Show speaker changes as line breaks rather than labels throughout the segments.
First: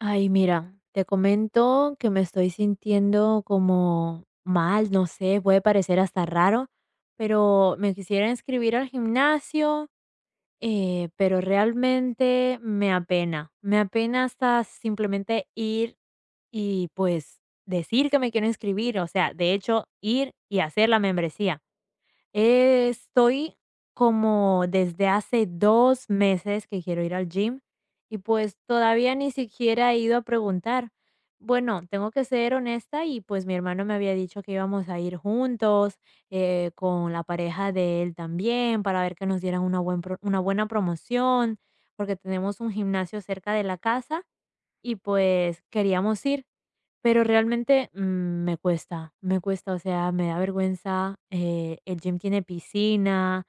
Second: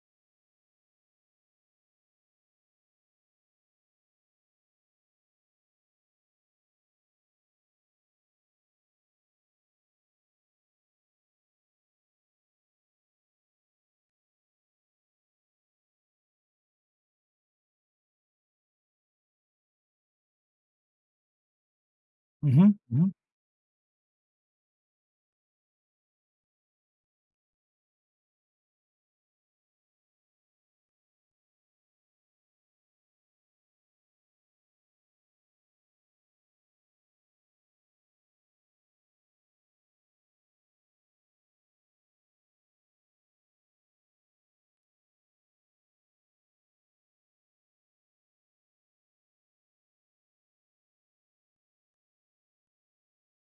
Ay, mira, te comento que me estoy sintiendo como mal, no sé, puede parecer hasta raro, pero me quisiera inscribir al gimnasio, pero realmente me apena. Me apena hasta simplemente ir y pues decir que me quiero inscribir, o sea, de hecho, ir y hacer la membresía.
Ujú, ujú.
Estoy como desde hace 2 meses que quiero ir al gym y, pues, todavía ni siquiera he ido a preguntar. Bueno, tengo que ser honesta y, pues, mi hermano me había dicho que íbamos a ir juntos, con la pareja de él también, para ver que nos dieran una buena promoción, porque tenemos un gimnasio cerca de la casa y, pues, queríamos ir. Pero realmente, me cuesta, o sea, me da vergüenza, el gym tiene piscina,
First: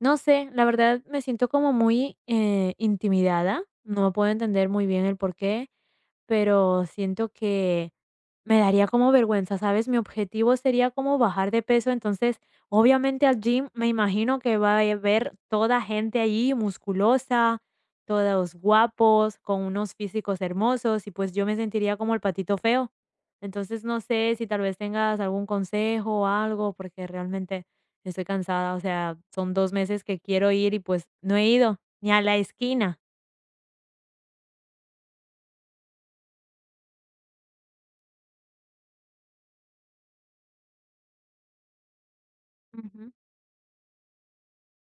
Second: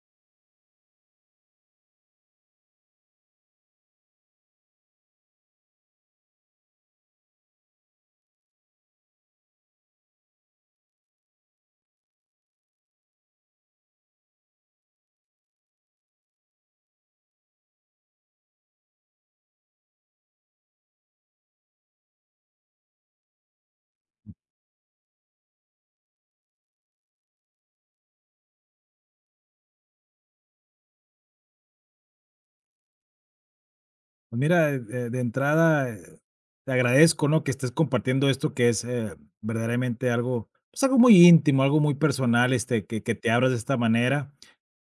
no sé, la verdad me siento como muy, intimidada, no puedo entender muy bien el porqué, pero siento que me daría como vergüenza, ¿sabes? Mi objetivo sería como bajar de peso, entonces, obviamente al gym me imagino que va a haber toda gente allí musculosa, todos guapos, con unos físicos hermosos y pues yo me sentiría como el patito feo. Entonces, no sé si tal vez tengas algún consejo o algo, porque realmente estoy cansada, o sea, son 2 meses que quiero ir y pues no he ido ni a la esquina.
Pues mira, de entrada, te agradezco, ¿no? Que estés compartiendo esto que es, verdaderamente algo, pues algo muy íntimo, algo muy personal, este,
Ujú.
que te abras de esta manera.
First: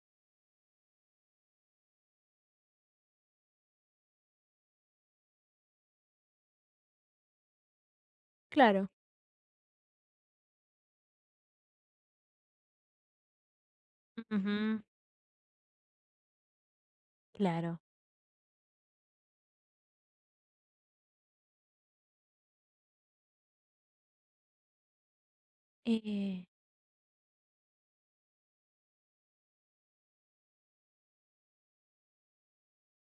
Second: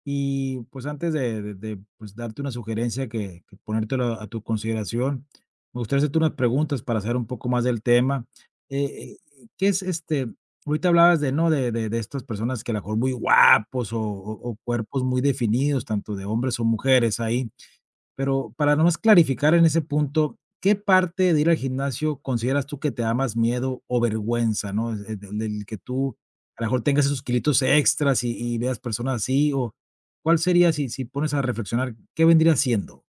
Y pues antes de, pues, darte una sugerencia que ponértelo a tu consideración, me gustaría hacerte unas preguntas para saber un poco más del tema.
Claro.
¿Qué es este? Ahorita hablabas de, ¿no? De estas personas que a lo mejor muy guapos o
Ujú,
cuerpos muy definidos, tanto de hombres o mujeres ahí.
claro.
Pero para nomás clarificar en ese punto, ¿qué parte de ir al gimnasio consideras tú que te da más miedo o vergüenza, no? Es del que tú,
Eh,
a lo mejor, tengas esos kilitos extras y veas personas así, o, ¿cuál sería si si pones a reflexionar, qué vendría siendo?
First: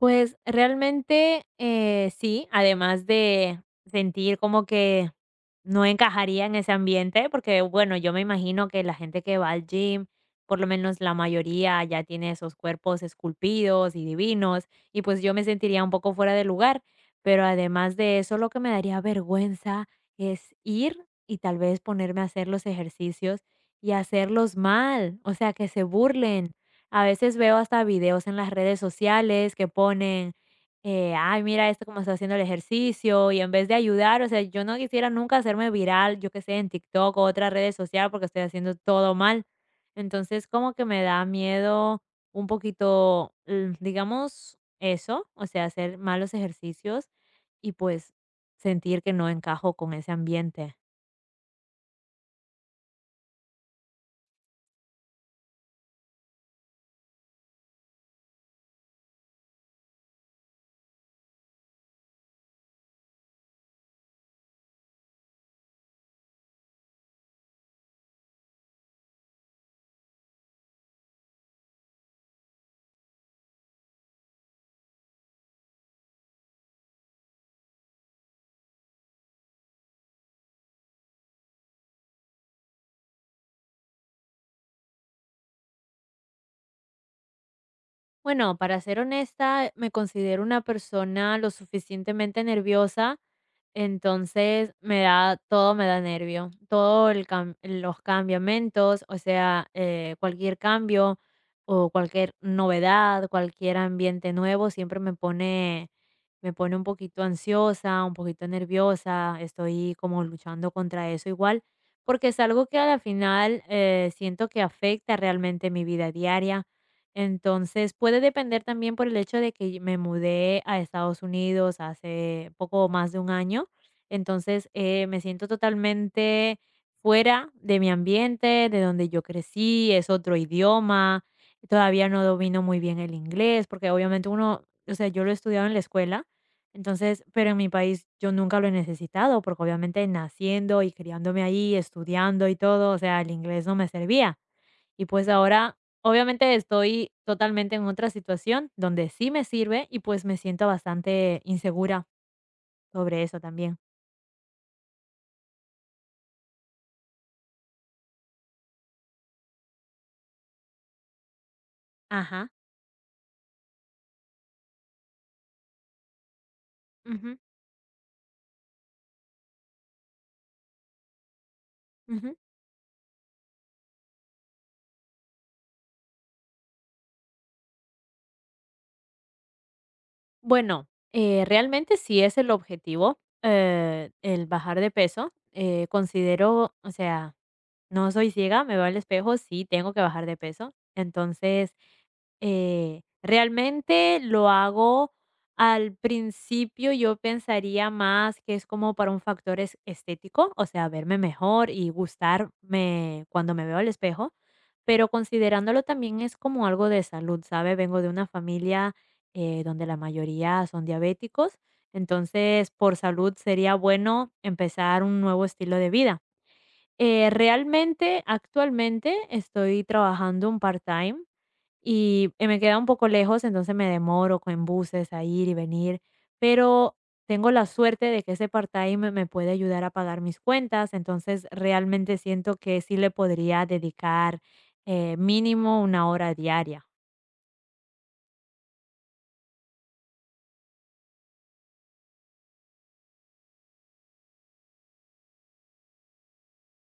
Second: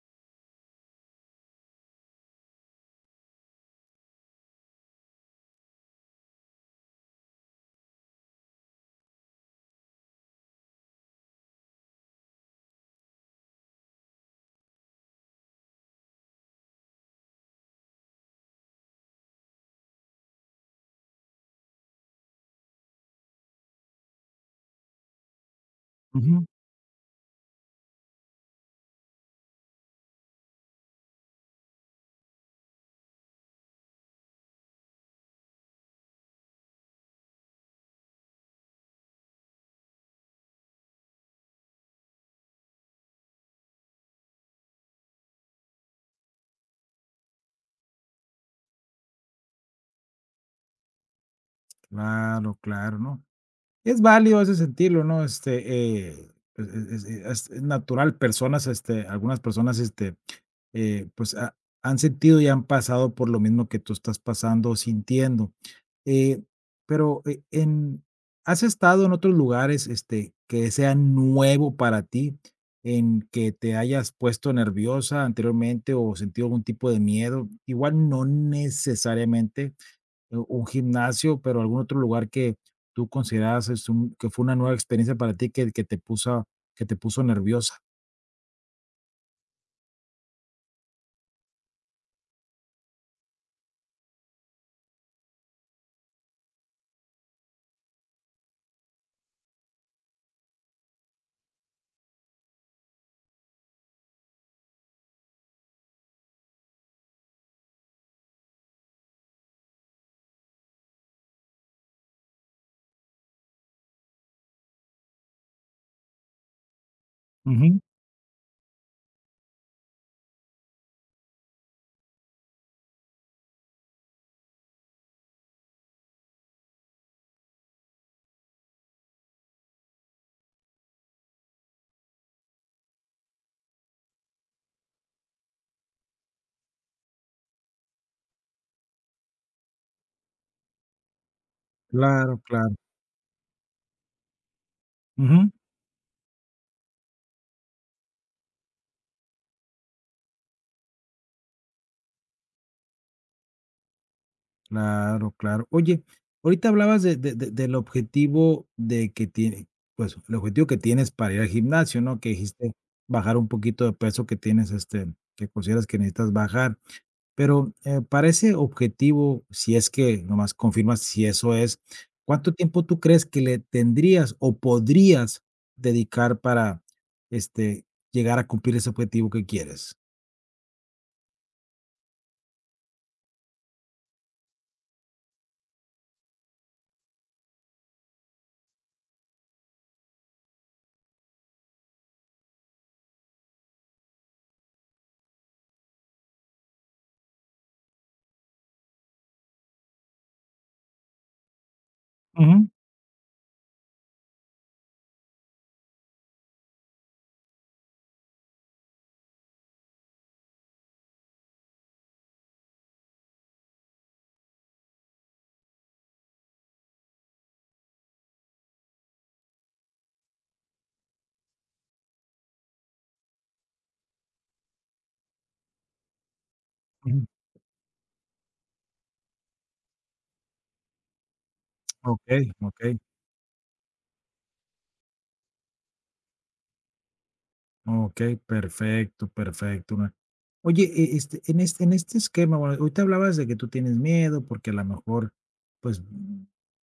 Pues realmente, sí, además de sentir como que no encajaría en ese ambiente, porque bueno, yo me imagino que la gente que va al gym, por lo menos la mayoría ya tiene esos cuerpos esculpidos y divinos, y pues yo me sentiría un poco fuera de lugar, pero además de eso, lo que me daría vergüenza es ir y tal vez ponerme a hacer los ejercicios y hacerlos mal, o sea, que se
Ujú.
burlen. A veces veo hasta videos en las redes sociales que ponen, ay, mira esto cómo está haciendo el ejercicio y en vez de ayudar, o sea, yo no quisiera nunca hacerme viral, yo que sé, en TikTok o otra red social porque estoy haciendo todo mal. Entonces, como que me da miedo un poquito, digamos, eso, o sea, hacer malos ejercicios y pues sentir que no encajo con ese ambiente.
Claro, claro, ¿no? Es válido ese sentirlo, ¿no? Este, pues, es natural, personas, este, algunas personas, este pues han sentido y han pasado por lo mismo que tú estás pasando o sintiendo. Eh, pero en, ¿has estado en otros lugares este, que sea nuevo para ti, en que te hayas puesto nerviosa anteriormente o sentido algún tipo de miedo? Igual no necesariamente un gimnasio, pero algún otro lugar que tú considerabas que fue una nueva experiencia para ti que te puso nerviosa.
Bueno, para ser honesta, me considero una persona lo suficientemente nerviosa. Entonces, me da nervio, todo el cam los cambiamentos, o sea, cualquier cambio o cualquier novedad, cualquier ambiente nuevo, siempre me pone un poquito ansiosa, un poquito nerviosa, estoy como luchando contra eso igual, porque es algo que a la final siento que afecta realmente mi vida diaria.
Ujú,
Entonces puede depender también por el hecho de que me mudé a Estados Unidos hace poco más de 1 año. Entonces, me siento totalmente fuera de mi ambiente, de donde yo crecí, es otro idioma, todavía no domino muy bien el inglés, porque obviamente uno, o sea, yo lo he estudiado en la escuela, entonces, pero en mi país yo nunca lo he necesitado, porque obviamente naciendo y criándome ahí,
claro,
estudiando y
claro.
todo, o sea, el inglés no me servía. Y pues
Ujú.
ahora, obviamente estoy totalmente en otra situación donde sí me sirve y pues me siento bastante insegura sobre eso también.
Claro, claro. Oye, ahorita hablabas de del objetivo de que tiene, pues, el objetivo que tienes para ir al gimnasio, ¿no? Que
Ajá.
dijiste bajar un poquito de peso que tienes, este, que consideras que necesitas bajar.
Ujú,
Pero, para ese objetivo, si es que nomás confirmas si eso es,
ujú.
¿cuánto tiempo tú crees que le tendrías o podrías dedicar para, este, llegar a cumplir ese objetivo que quieres?
Bueno, realmente sí es el objetivo, el bajar de peso. Considero, o sea, no soy ciega, me veo al espejo, sí tengo que bajar de peso. Entonces, realmente lo hago al principio, yo pensaría más que es como para un factor estético, o sea, verme mejor y
Ujú,
gustarme cuando me veo al espejo, pero considerándolo también es como algo de salud, ¿sabe? Vengo de una familia donde la mayoría son diabéticos, entonces por salud sería bueno empezar un nuevo estilo de vida. Realmente, actualmente estoy trabajando un part-time y me queda un poco lejos, entonces me demoro con buses a ir y venir, pero
ujú.
tengo la suerte de que ese part-time me puede ayudar a pagar mis cuentas, entonces realmente
Okey,
siento que
okey.
sí le podría dedicar mínimo 1 hora diaria.
Okey, perfecto, perfecto, una oye, este, en este en este esquema, bueno, ahorita hablabas de que tú tienes miedo porque a lo mejor, pues,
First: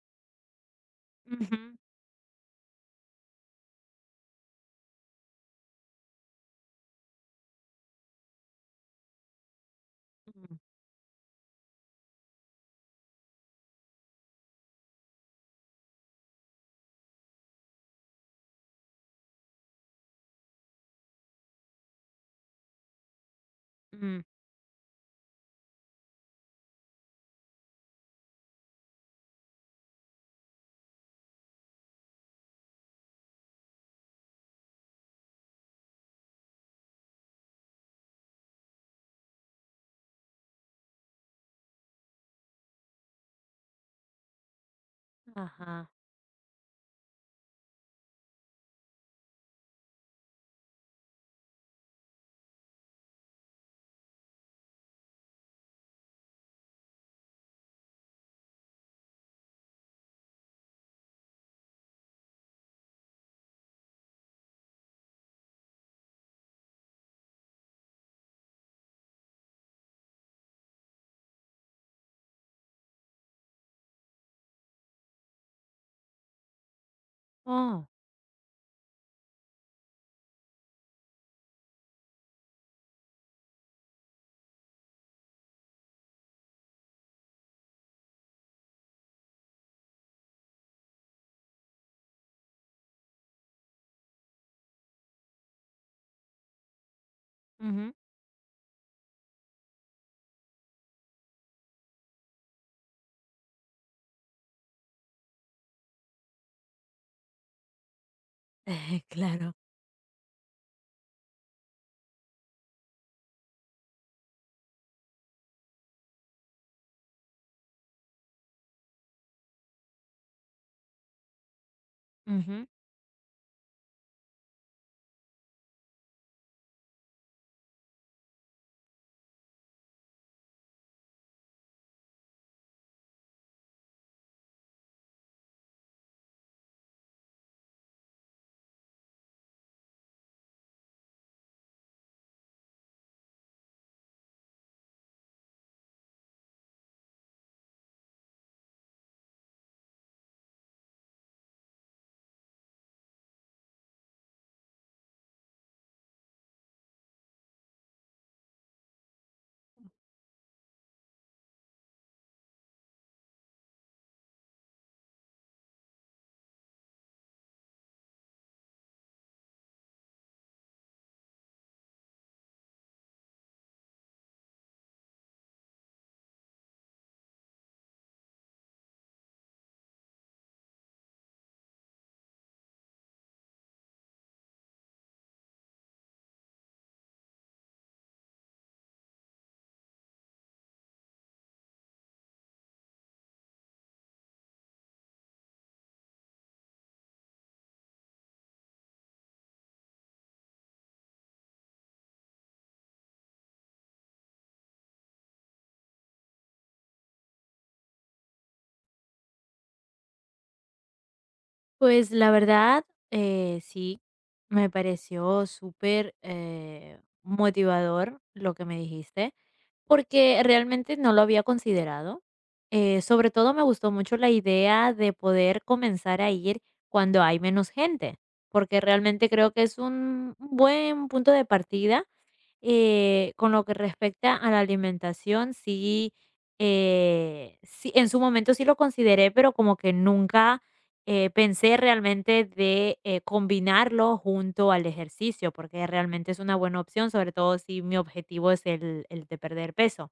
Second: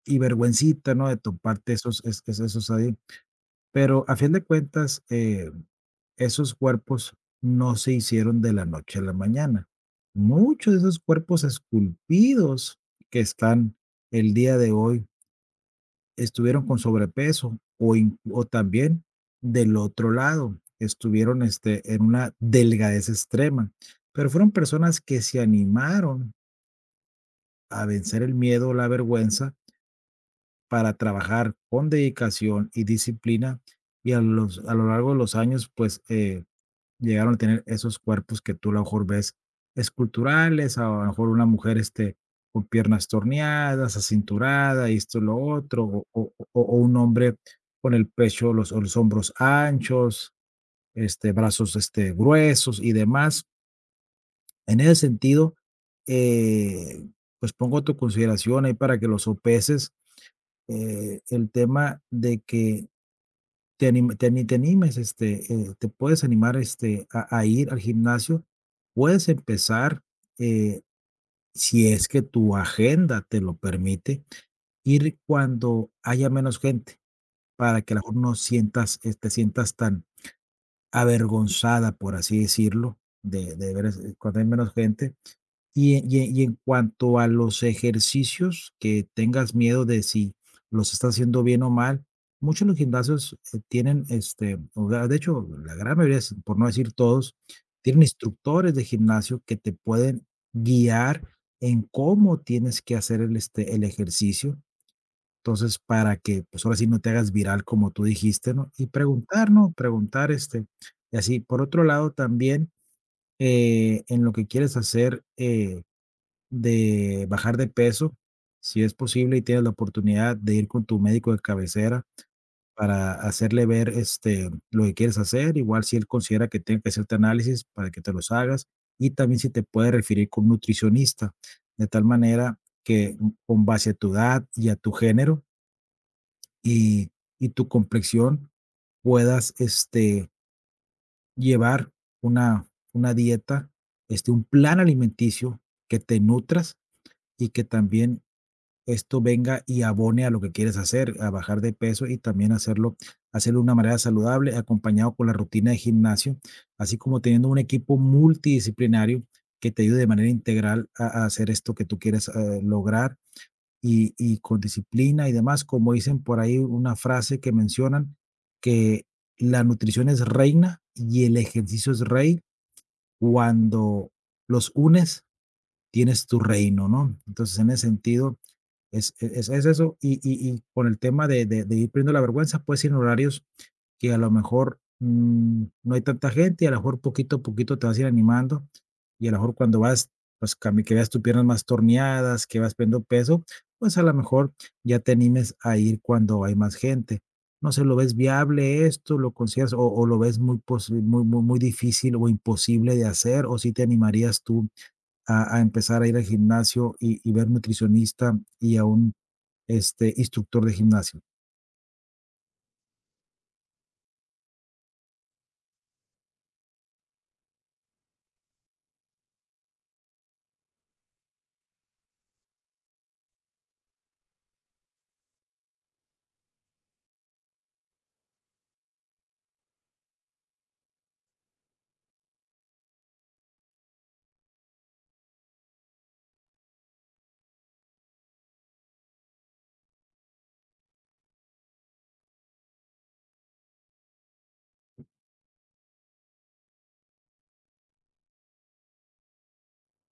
y vergüencita, ¿no?, de
Ujú,
toparte esos es esos ahí, pero a fin de cuentas, esos cuerpos no se hicieron de la noche a la mañana.
ujú,
Muchos de esos cuerpos esculpidos que están el día de hoy estuvieron con sobrepeso o también del otro lado, estuvieron este, en una delgadez extrema,
ujú.
pero fueron personas que se animaron a vencer el miedo o la vergüenza para trabajar con dedicación y disciplina y a, los, a lo largo de los años, pues llegaron a tener esos cuerpos que tú a lo mejor ves esculturales, a lo mejor una mujer, este, con piernas torneadas, acinturada, y esto, lo otro,
Ajá.
o un hombre con el pecho, los o los hombros anchos, este, brazos, este, gruesos y demás. En ese sentido, eh, pues, pongo a tu consideración ahí para que lo sopeses, el tema de que te animes, este, te puedes animar este, a ir al gimnasio. Puedes empezar, eh, si es que tu agenda te lo permite, ir cuando haya menos gente, para
Oh,
que a lo mejor no sientas, te sientas tan avergonzada, por así decirlo, de, cuando hay menos gente y en cuanto a los ejercicios que tengas miedo de si los estás haciendo bien o mal, muchos de los gimnasios, tienen, este, o sea, de hecho, la gran mayoría, s por no decir todos,
ujú.
tienen instructores de gimnasio que te pueden guiar en cómo tienes que hacer el, este, el ejercicio. Entonces, para que, pues, ahora sí no te hagas viral, como tú dijiste, ¿no? Y preguntar,
Claro.
¿no? Preguntar, este, y así. Por otro lado, también, en lo que quieres hacer, de bajar de peso, si es posible y tienes la oportunidad de ir con tu médico de cabecera
Ujú.
para hacerle ver, este, lo que quieres hacer, igual si él considera que tiene que hacerte análisis para que te los hagas, y también si te puede referir con un nutricionista, de tal manera que mm, con base a tu edad y a tu género y y tu complexión puedas, este, llevar una una dieta, este, un plan alimenticio que te nutras y que también esto venga y abone a lo que quieres hacer, a bajar de peso y también hacerlo, hacerlo de una manera saludable, acompañado con la rutina de gimnasio, así como teniendo un equipo multidisciplinario que te ayude de manera integral a hacer esto que tú quieres lograr y con disciplina y demás, como dicen por ahí una frase que mencionan, que la nutrición es reina y el ejercicio es rey. Cuando los unes, tienes tu reino, ¿no? Entonces, en ese sentido, es eso, y con el tema de ir perdiendo la vergüenza, puedes ir en horarios que a lo mejor, no hay tanta gente, y a lo mejor poquito a poquito te vas a ir animando, y a lo mejor cuando vas, pues, cami que veas tus piernas más torneadas, que vas perdiendo peso, pues, a lo mejor ya te animes a ir cuando hay más gente. No sé, ¿lo ves viable esto? ¿Lo consideras o lo ves muy muy muy difícil o imposible de hacer? ¿O sí te animarías tú a empezar a ir al gimnasio y ver nutricionista y aún este, instructor de gimnasio?
Pues la verdad, sí, me pareció súper motivador lo que me dijiste, porque realmente no lo había considerado. Sobre todo me gustó mucho la idea de poder comenzar a ir cuando hay menos gente, porque realmente creo que es un buen punto de partida. Con lo que respecta a la alimentación, sí, sí, en su momento sí lo consideré, pero como que nunca pensé realmente de combinarlo junto al ejercicio, porque realmente es una buena opción, sobre todo si mi objetivo es el de perder peso.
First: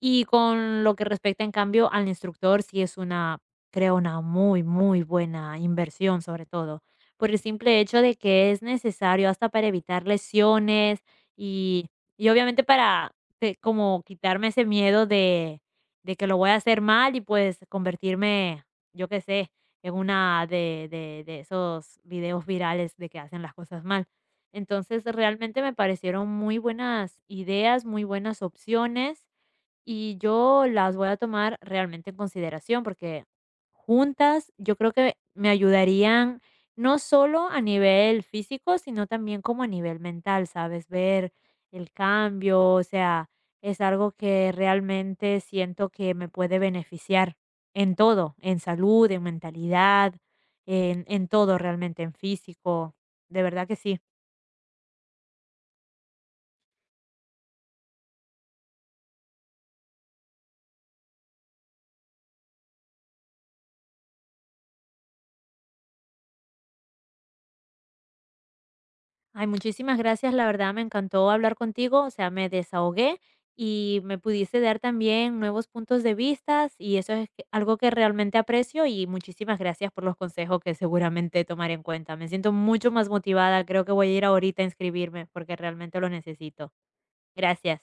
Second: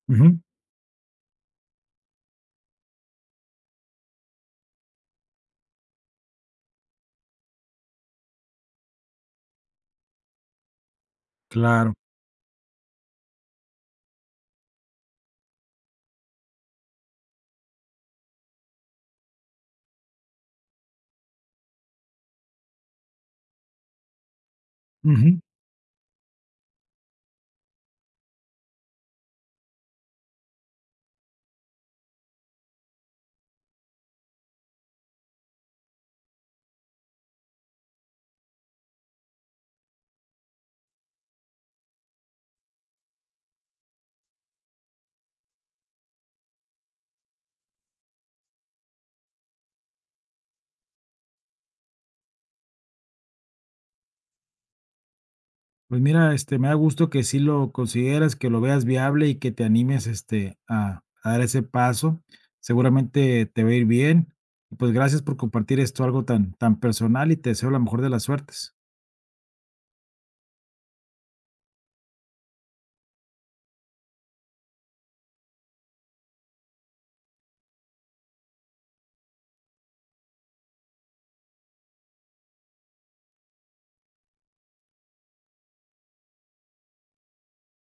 Y
Ujú,
con lo que respecta, en cambio, al instructor, sí es una, creo, una muy, muy buena inversión, sobre todo, por el simple hecho de que es necesario hasta para evitar lesiones y,
claro.
y obviamente para como quitarme ese miedo de que lo voy a hacer mal y pues convertirme, yo qué sé, en una de esos videos virales de que hacen las cosas mal. Entonces,
Ujú.
realmente me parecieron muy buenas ideas, muy buenas opciones y yo las voy a tomar realmente en consideración porque juntas yo creo que me ayudarían no solo a nivel físico, sino también como a nivel mental, ¿sabes? Ver el cambio, o sea, es algo que realmente siento que me puede beneficiar en todo, en salud, en mentalidad, en todo realmente, en físico. De verdad que sí.
Pues mira, este, me da gusto que sí lo consideras, que lo veas viable y que te animes, este, a dar ese paso. Seguramente te va a ir bien. Y pues gracias por compartir esto, algo tan, tan personal y te deseo la mejor de las suertes.
Ay, muchísimas gracias, la verdad me encantó hablar contigo, o sea, me desahogué y me pudiste dar también nuevos puntos de vistas y eso es algo que realmente aprecio y muchísimas gracias por los consejos que seguramente tomaré en cuenta. Me siento mucho más motivada, creo que voy a ir ahorita a inscribirme porque realmente lo necesito. Gracias.